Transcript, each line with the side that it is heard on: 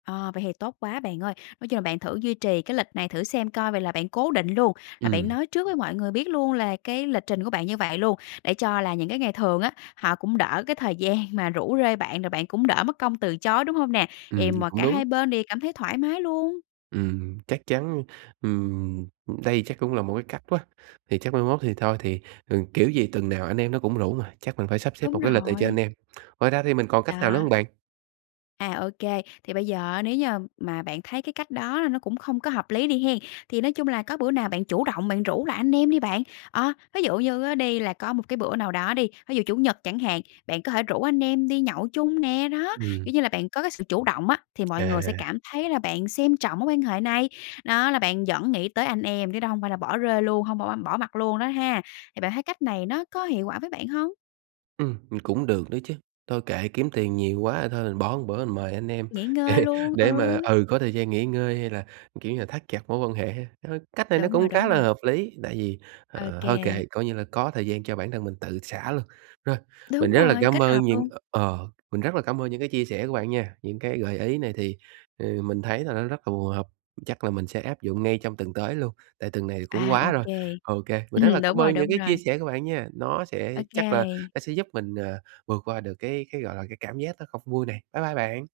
left: Ờ, vậy thì tốt quá bạn ơi. Nói chung là bạn thử duy trì cái lịch này thử xem coi vậy là bạn cố định luôn, là bạn
right: Ừm.
left: nói trước với mọi người biết luôn là cái lịch trình của bạn như vậy luôn. Để cho là những cái ngày thường á, họ cũng đỡ cái thời gian mà rủ rê bạn rồi bạn cũng đỡ mất công từ chối, đúng hông nè?
right: Ừm,
left: Thì mà
right: cũng
left: cả
right: đúng.
left: hai bên đều cảm thấy thoải mái luôn.
right: Ừm, chắc chắn ừm, ừm, đây chắc cũng là một cái cách quá, thì chắc mai mốt thì thôi, thì, ừ, kiểu gì tuần nào anh em nó cũng rủ mà, chắc mình phải sắp xếp một
left: Đúng
right: cái lịch này cho anh
left: rồi.
right: em. Ngoài ra thì mình còn cách nào nữa hông
left: Đó.
right: bạn?
left: À, ô kê. Thì bây giờ á nếu như mà bạn thấy cái cách đó là nó cũng không có hợp lý đi hen. Thì nói chung là có bữa nào bạn chủ động bạn rủ lại anh em đi bạn. Ờ, ví dụ như á đi là có một cái bữa nào đó đi, ví dụ chủ nhật chẳng hạn, bạn có thể rủ anh em đi nhậu chung nè. Đó,
right: Ừm.
left: kiểu như là bạn có cái sự chủ động á, thì mọi người sẽ
right: À.
left: cảm thấy là bạn xem trọng mối quan hệ này. Đó là bạn vẫn nghĩ tới anh em, chứ đó hông phải là bỏ rơi luôn, hông bỏ bỏ mặt luôn đó ha. Thì bạn thấy cách này nó có hiệu quả với bạn hông?
right: Ừm, ừm, cũng được đó chứ, thôi kệ, kiếm tiền nhiều quá thôi mình bỏ một bữa mình mời anh em
left: Nghỉ ngơi
right: để
left: luôn.
right: để mà
left: Ừ.
right: ừ, có thời gian nghỉ ngơi hay là, kiểu như là, thắt chặt mối quan hệ ha! Ơ, cách này nó
left: Đúng rồi,
right: cũng
left: đúng
right: khá là
left: rồi.
right: hợp lý, tại vì,
left: Ô
right: ờ, thôi
left: kê.
right: kệ coi như là có thời gian cho bản thân mình tự xả luôn. Rồi, mình
left: Đúng
right: rất là
left: rồi,
right: cám
left: kết
right: ơn
left: hợp
right: những
left: luôn.
right: ờ, ờ, mình rất là cảm ơn những cái chia sẻ của bạn nha, những cái gợi ý này thì, ừ, mình thấy là nó rất là phù hợp, chắc là mình sẽ áp dụng ngay trong tuần tới luôn, tại tuần này cũng
left: À,
right: quá
left: ô
right: rồi.
left: kê.
right: Ô kê, mình rất là
left: đúng
right: cám
left: rồi,
right: ơn những
left: đúng
right: cái chia
left: rồi.
right: sẻ của bạn nha, nó
left: Ô
right: sẽ chắc là
left: kê.
right: nó sẽ giúp mình, à, vượt qua được cái cái, gọi là, cái cảm giác nó không vui này. Bye bye bạn.